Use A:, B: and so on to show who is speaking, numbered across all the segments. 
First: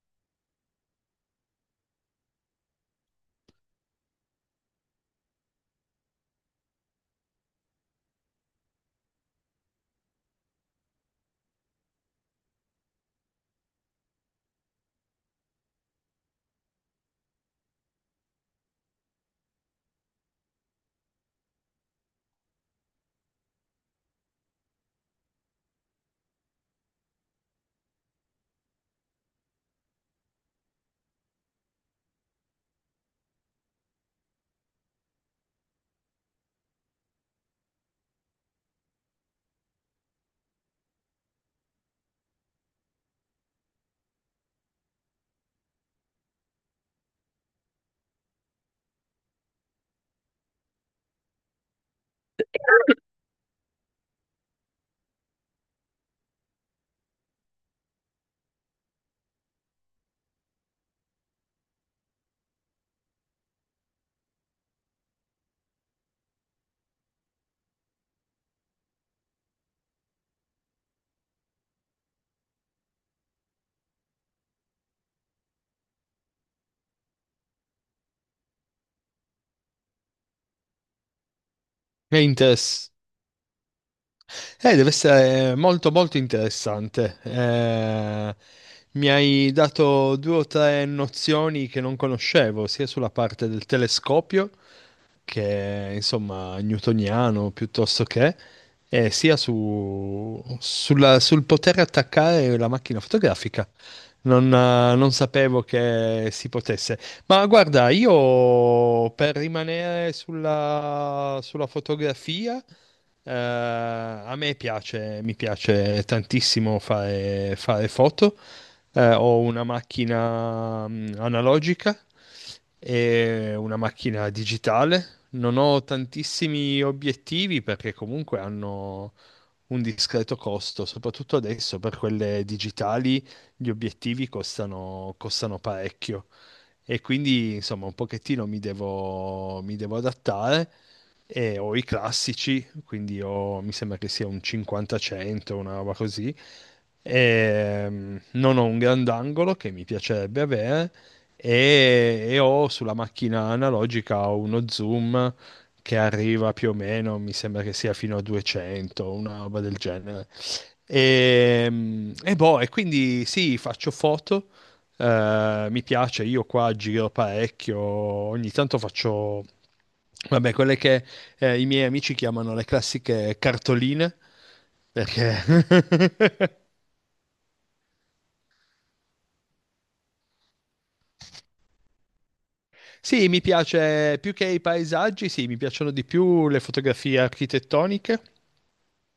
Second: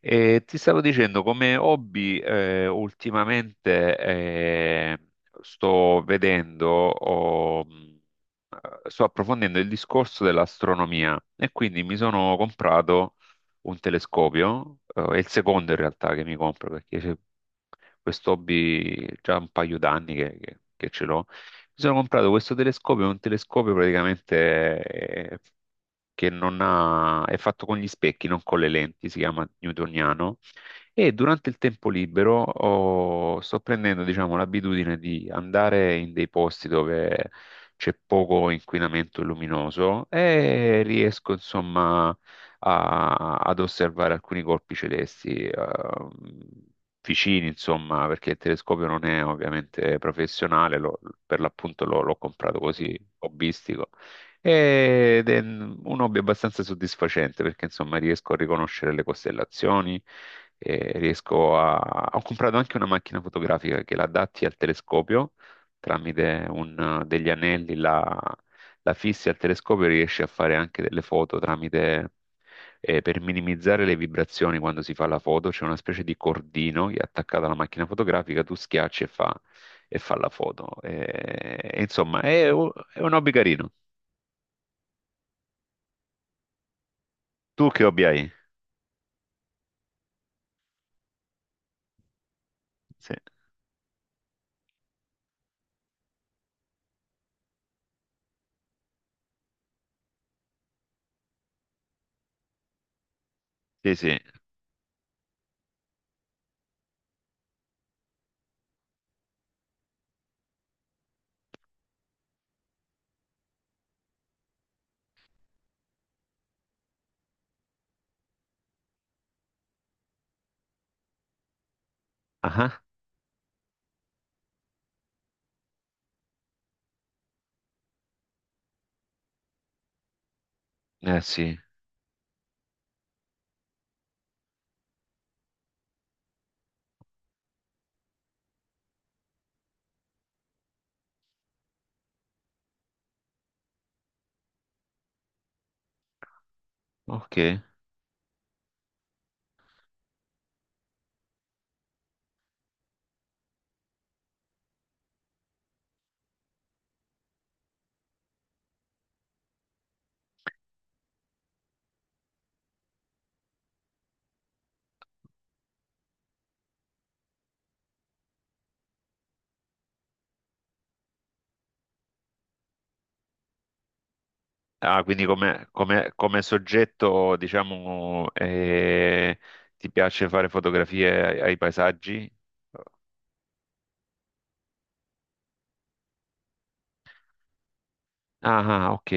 A: E ti stavo dicendo, come hobby, ultimamente sto vedendo, o, sto approfondendo il discorso dell'astronomia e quindi mi sono comprato un telescopio, è il secondo in realtà che mi compro perché c'è questo hobby già un paio d'anni che ce l'ho. Mi sono comprato questo telescopio, è un telescopio praticamente che non ha, è fatto con gli specchi, non con le lenti, si chiama newtoniano. E durante il tempo libero sto prendendo, diciamo, l'abitudine di andare in dei posti dove c'è poco inquinamento luminoso e riesco, insomma, ad osservare alcuni colpi celesti. Vicini, insomma, perché il telescopio non è ovviamente professionale, per l'appunto l'ho comprato così, hobbistico. Ed è un hobby abbastanza soddisfacente perché insomma riesco a riconoscere le costellazioni, e riesco a... Ho comprato anche una macchina fotografica che la adatti al telescopio tramite degli anelli, la, la fissi al telescopio e riesci a fare anche delle foto tramite... per minimizzare le vibrazioni quando si fa la foto c'è una specie di cordino che è attaccato alla macchina fotografica, tu schiacci e fa la foto. E
B: È
A: insomma,
B: interess-
A: è un hobby carino.
B: Deve essere molto molto interessante.
A: Tu che hobby hai?
B: Mi hai dato due o tre nozioni che non conoscevo, sia sulla
A: Sì,
B: parte del telescopio che è, insomma, newtoniano, piuttosto che, sia sul poter attaccare la macchina fotografica.
A: sì, sì.
B: Non sapevo che si potesse. Ma guarda, io per rimanere sulla fotografia, mi piace tantissimo fare foto. Ho una macchina analogica
A: Ah,
B: e una macchina digitale. Non ho tantissimi obiettivi perché comunque hanno un discreto costo,
A: eh
B: soprattutto
A: sì,
B: adesso per quelle digitali. Gli obiettivi costano parecchio, e quindi, insomma, un pochettino mi devo adattare, e ho i classici. Quindi mi sembra che sia un 50-100, una roba così.
A: ok.
B: Non ho un grandangolo che mi piacerebbe avere, e ho sulla macchina analogica uno zoom che arriva più o meno, mi sembra che sia fino a 200, una roba del genere. Boh, e quindi sì, faccio foto. Mi piace, io qua giro parecchio, ogni tanto faccio, vabbè, quelle che i miei amici chiamano le classiche cartoline,
A: Ah, quindi
B: perché
A: come soggetto, diciamo, ti piace fare fotografie ai, ai paesaggi?
B: sì, mi piace più che i paesaggi, sì, mi piacciono di più le fotografie architettoniche.
A: Ah, ah, ok.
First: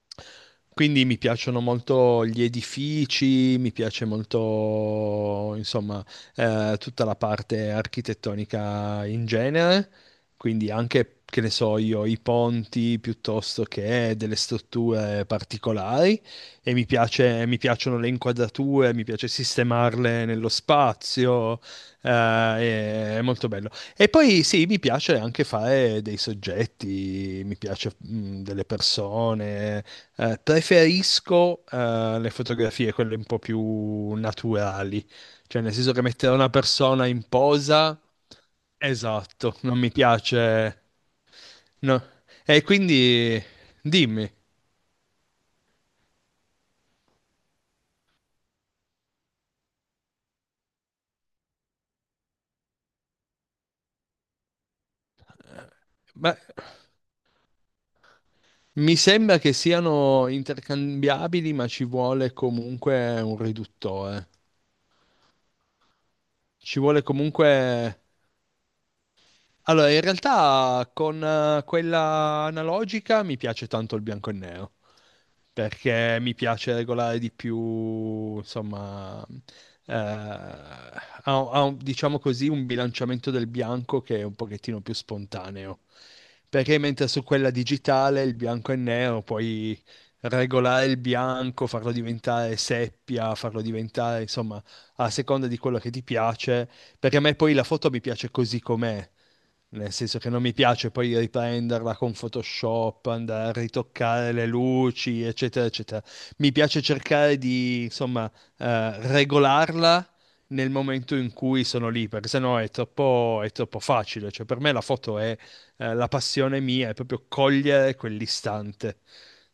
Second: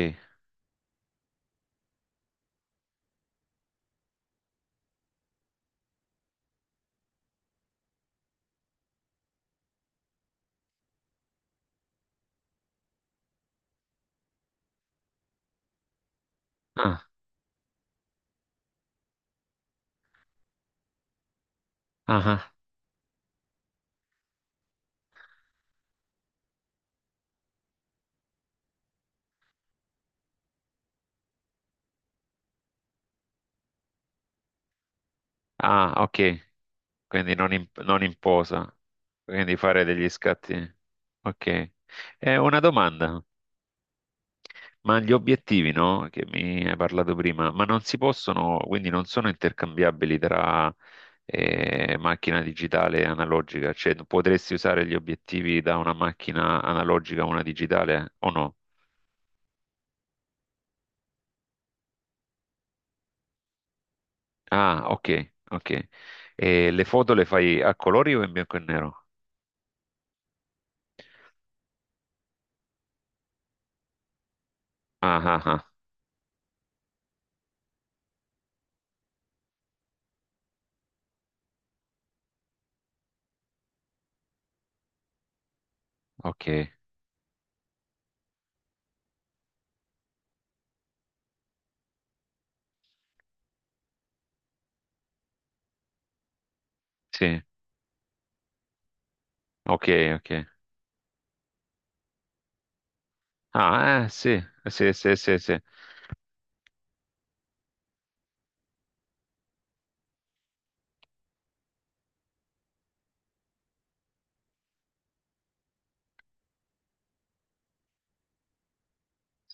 B: Quindi mi piacciono molto gli edifici, mi piace molto, insomma, tutta la parte architettonica in genere. Quindi anche, che ne so io, i ponti piuttosto che delle strutture particolari, e mi
A: Ah,
B: piace, mi piacciono le inquadrature, mi piace sistemarle nello spazio. eh,
A: ah, ah,
B: è è molto bello. E poi sì, mi piace anche fare dei soggetti, mi piace delle persone. Preferisco le fotografie, quelle un po' più naturali, cioè nel senso
A: ah,
B: che mettere
A: ok.
B: una persona in
A: Quindi non in,
B: posa,
A: non in posa, quindi
B: esatto, non
A: fare
B: mi
A: degli scatti.
B: piace.
A: Ok.
B: No.
A: Una
B: E
A: domanda.
B: quindi dimmi,
A: Ma gli obiettivi, no? Che mi hai parlato prima, ma non si possono, quindi non sono intercambiabili tra macchina digitale e analogica, cioè potresti usare gli obiettivi da una
B: ma
A: macchina analogica a una digitale o no?
B: mi sembra che siano intercambiabili, ma ci vuole comunque un riduttore.
A: Ah, ok, ok. E
B: Ci
A: le
B: vuole
A: foto le fai a
B: comunque.
A: colori o in bianco e nero?
B: Allora, in realtà con quella analogica mi piace tanto il bianco e nero,
A: Ah, ah, ah,
B: perché mi piace regolare di più, insomma. eh, ha- diciamo così, un bilanciamento del bianco che è un pochettino più spontaneo.
A: ok,
B: Perché mentre su quella digitale il bianco e nero puoi regolare il bianco, farlo diventare seppia, farlo diventare, insomma, a seconda di quello che ti piace. Perché a me
A: sì,
B: poi la foto mi piace così com'è.
A: ok,
B: Nel senso che
A: ok.
B: non mi piace poi riprenderla con Photoshop, andare a
A: Ah,
B: ritoccare
A: sì,
B: le
A: sì, sì,
B: luci,
A: sì, sì,
B: eccetera, eccetera. Mi piace cercare di, insomma, regolarla nel momento in cui sono lì, perché sennò è troppo facile. Cioè, per me la foto è, la passione mia, è proprio cogliere quell'istante.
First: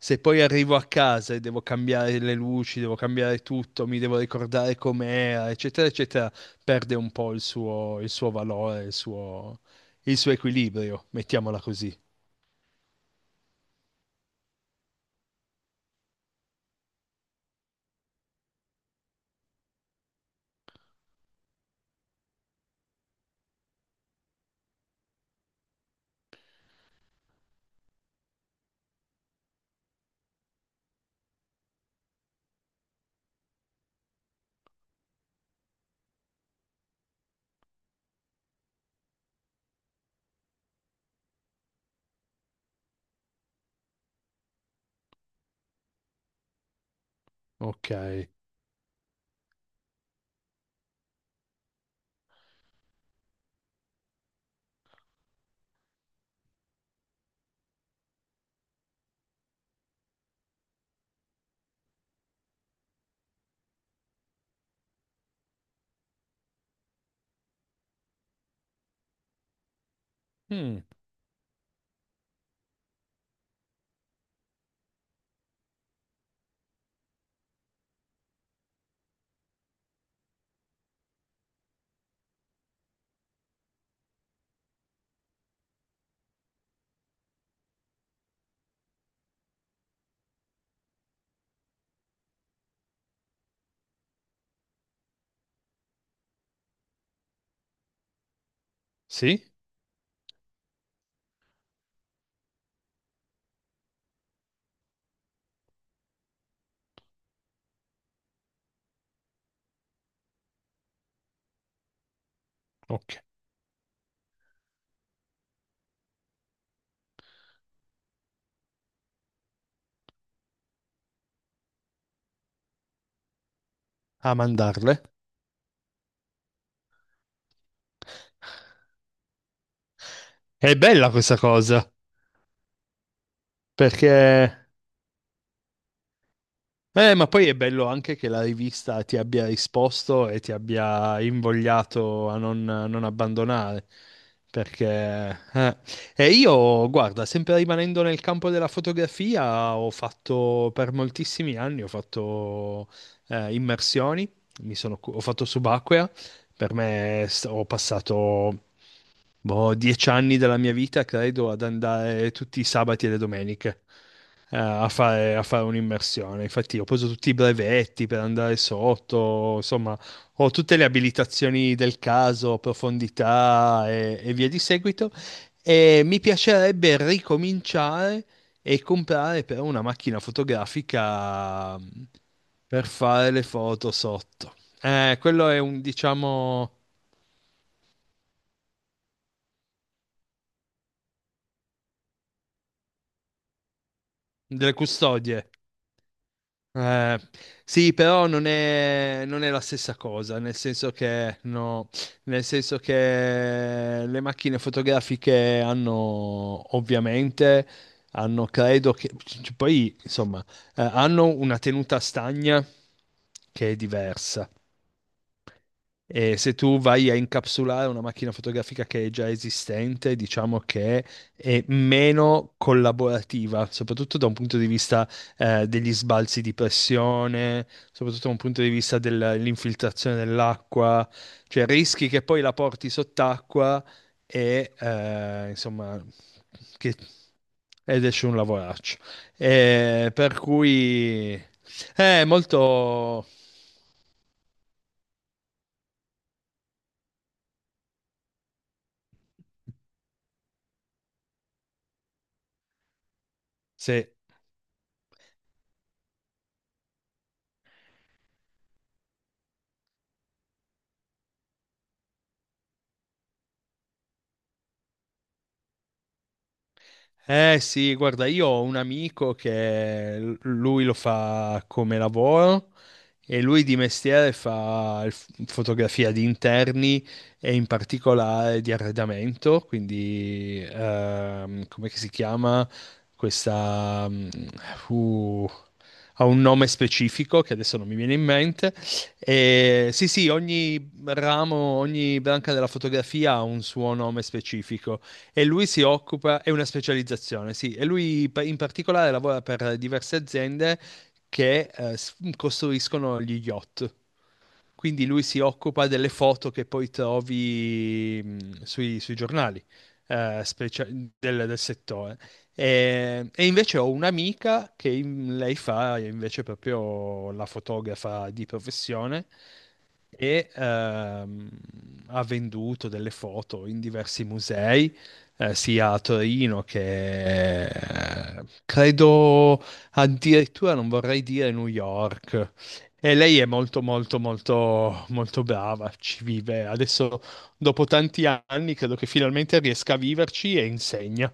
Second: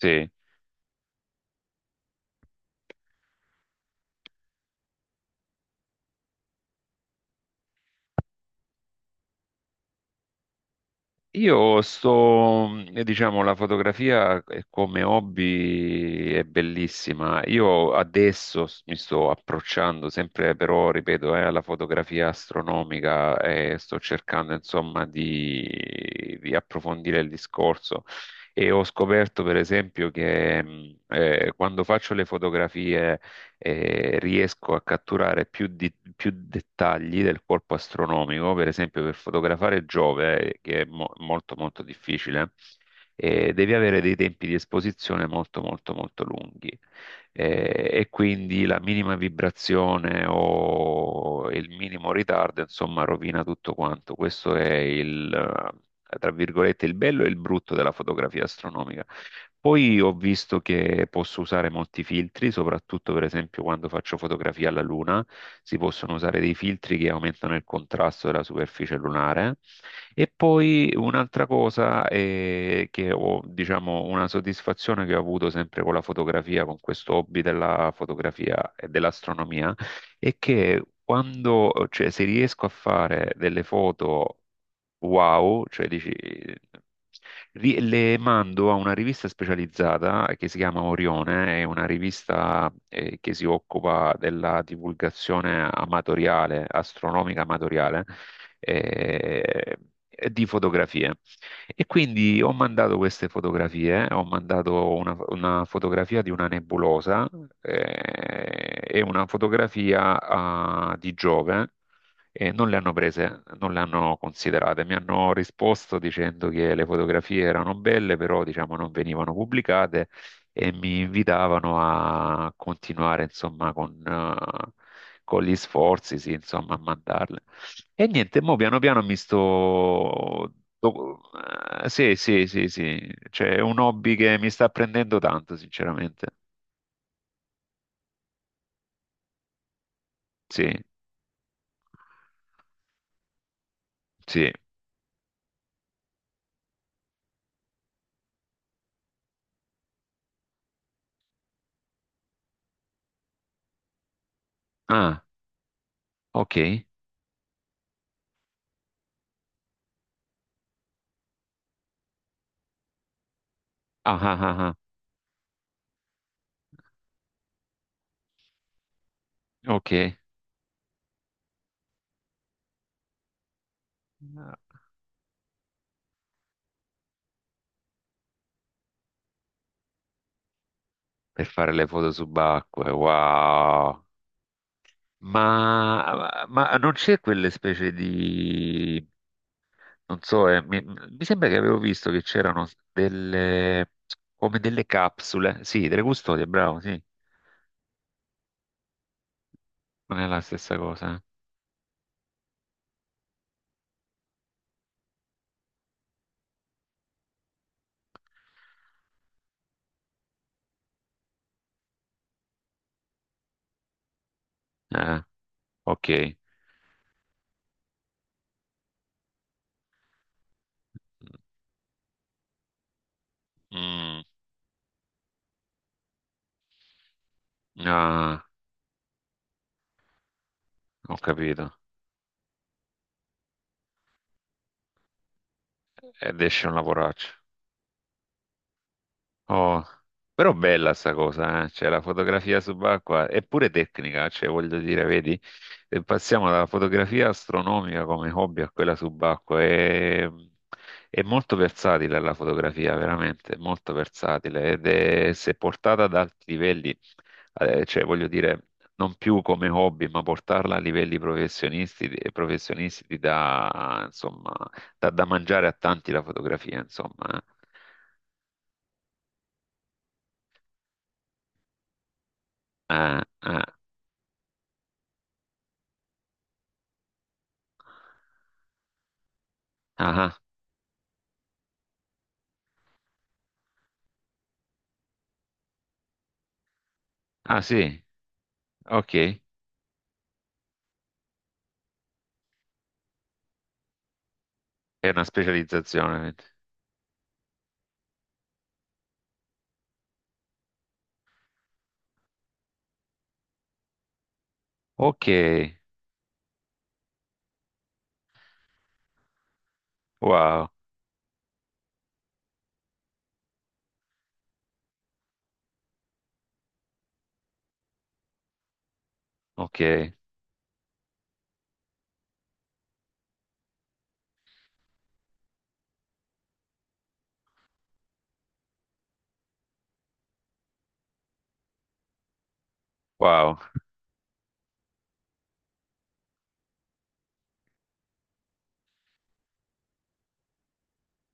B: Se poi arrivo a casa e devo cambiare le luci, devo cambiare tutto, mi devo ricordare com'era, eccetera, eccetera, perde un po' il suo valore, il suo equilibrio, mettiamola
A: Io
B: così.
A: sto, diciamo, la fotografia come hobby è bellissima. Io adesso mi sto approcciando sempre, però, ripeto, alla fotografia astronomica e sto cercando, insomma, di approfondire il discorso. E ho scoperto, per esempio, che quando faccio le fotografie riesco a catturare più dettagli del corpo astronomico, per esempio per fotografare Giove, che è molto molto difficile, devi avere dei tempi di esposizione molto molto molto lunghi
B: Ok.
A: e quindi la minima vibrazione o il minimo ritardo, insomma, rovina tutto quanto. Questo è tra virgolette, il bello e il brutto della fotografia astronomica. Poi ho visto che posso usare molti filtri, soprattutto per esempio quando faccio fotografia alla luna, si possono usare dei filtri che aumentano il contrasto della superficie lunare. E
B: Mm.
A: poi un'altra cosa che ho, diciamo, una soddisfazione che ho avuto sempre con la fotografia, con questo hobby della fotografia e dell'astronomia, è che quando, cioè, se riesco a fare delle foto wow, cioè dici, le mando a una rivista specializzata che si chiama Orione, è una rivista che si occupa della divulgazione amatoriale, astronomica amatoriale,
B: Sì?
A: eh, e di fotografie. E quindi ho mandato queste fotografie, ho mandato una fotografia di una nebulosa e una fotografia di Giove e non le hanno
B: Ok.
A: prese, non le hanno considerate. Mi hanno risposto dicendo che le fotografie erano belle, però diciamo non venivano pubblicate e mi invitavano a continuare insomma
B: A mandarle.
A: con gli sforzi, sì, insomma, a mandarle. E niente, mo piano piano mi sto...
B: È bella
A: do-
B: questa cosa,
A: Sì, sì, sì, sì, cioè è un hobby che mi
B: perché...
A: sta prendendo tanto, sinceramente.
B: Ma poi è bello anche che la rivista ti abbia risposto e ti
A: Sì,
B: abbia invogliato a non abbandonare.
A: sì.
B: Perché... eh. E io, guarda, sempre rimanendo nel campo della fotografia, ho fatto per moltissimi anni, ho fatto immersioni, ho
A: Ah,
B: fatto subacquea.
A: ok.
B: Ho passato, boh, 10 anni della mia vita, credo, ad andare tutti i sabati e le domeniche
A: Ah, ah, ah,
B: eh,
A: ah.
B: a fare, a fare un'immersione. Infatti ho preso tutti i brevetti per andare sotto, insomma,
A: Ok.
B: ho tutte le abilitazioni del caso, profondità e via di seguito. E mi piacerebbe ricominciare e comprare però una macchina
A: Per fare
B: fotografica
A: le foto
B: per
A: subacquee,
B: fare le foto
A: wow!
B: sotto. Quello è un, diciamo,
A: Ma non c'è quelle specie di... Non so, mi, mi sembra che avevo visto che c'erano delle... come
B: delle
A: delle
B: custodie.
A: capsule. Sì, delle custodie, bravo, sì.
B: Eh, sì, però non è la stessa
A: Non è
B: cosa,
A: la
B: nel
A: stessa
B: senso
A: cosa.
B: che, no, nel senso che le macchine fotografiche hanno, ovviamente, hanno, credo che, poi, insomma, hanno una tenuta stagna che è diversa.
A: Eh. Ok.
B: E se tu vai a incapsulare una macchina fotografica che è già esistente, diciamo che è meno collaborativa, soprattutto
A: Mm,
B: da un punto di vista degli sbalzi di pressione,
A: mm,
B: soprattutto da un
A: ah,
B: punto di vista dell'infiltrazione dell'acqua,
A: ho
B: cioè
A: capito.
B: rischi che poi la porti sott'acqua e insomma
A: Ed esce un
B: che,
A: lavoraccio.
B: ed esce un lavoraccio.
A: Oh,
B: Per
A: però bella sta
B: cui, eh,
A: cosa, eh? Cioè la
B: è
A: fotografia subacquea
B: molto...
A: è pure tecnica, cioè voglio dire, vedi, passiamo dalla fotografia astronomica come hobby a quella subacquea, è molto versatile la fotografia, veramente, molto
B: Sì.
A: versatile ed è, se portata ad alti livelli, cioè voglio dire, non più come hobby, ma portarla a livelli professionisti, professionisti ti dà, insomma, dà da mangiare a tanti la fotografia, insomma. Eh.
B: Eh sì, guarda, io ho un amico che lui lo fa come lavoro, e lui di
A: Eh.
B: mestiere fa fotografia di interni, e in particolare di arredamento.
A: Ah, ah,
B: Quindi come che si chiama questa... uh, ha un nome specifico che
A: ah
B: adesso non mi
A: sì,
B: viene in mente.
A: ok,
B: E sì, sì, ogni ramo, ogni branca della fotografia ha un suo nome specifico,
A: è una
B: e lui si
A: specializzazione.
B: occupa, è una specializzazione, sì, e lui in particolare lavora per diverse aziende che costruiscono gli yacht. Quindi lui
A: Ok,
B: si occupa delle foto che poi trovi sui giornali eh,
A: wow,
B: specia- del, del settore. E invece ho un'amica che lei fa invece proprio la fotografa di professione,
A: ok,
B: e ha venduto delle foto in diversi musei, sia a Torino che credo addirittura non vorrei dire New York. E lei è
A: wow,
B: molto, molto, molto, molto brava, ci vive. Adesso, dopo tanti anni, credo che finalmente riesca a viverci, e insegna.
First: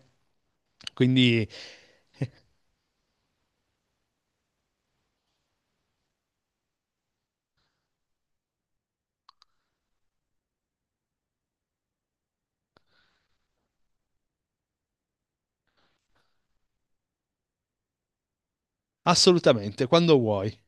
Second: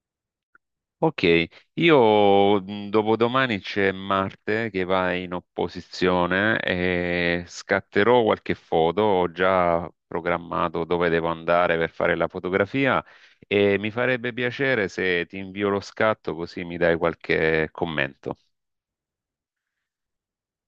A: ok.
B: Quindi,
A: Io dopodomani c'è Marte che va in opposizione e scatterò qualche foto, ho già programmato dove devo andare per fare la fotografia e mi farebbe piacere se ti invio lo scatto così mi dai qualche commento.
B: assolutamente, quando vuoi.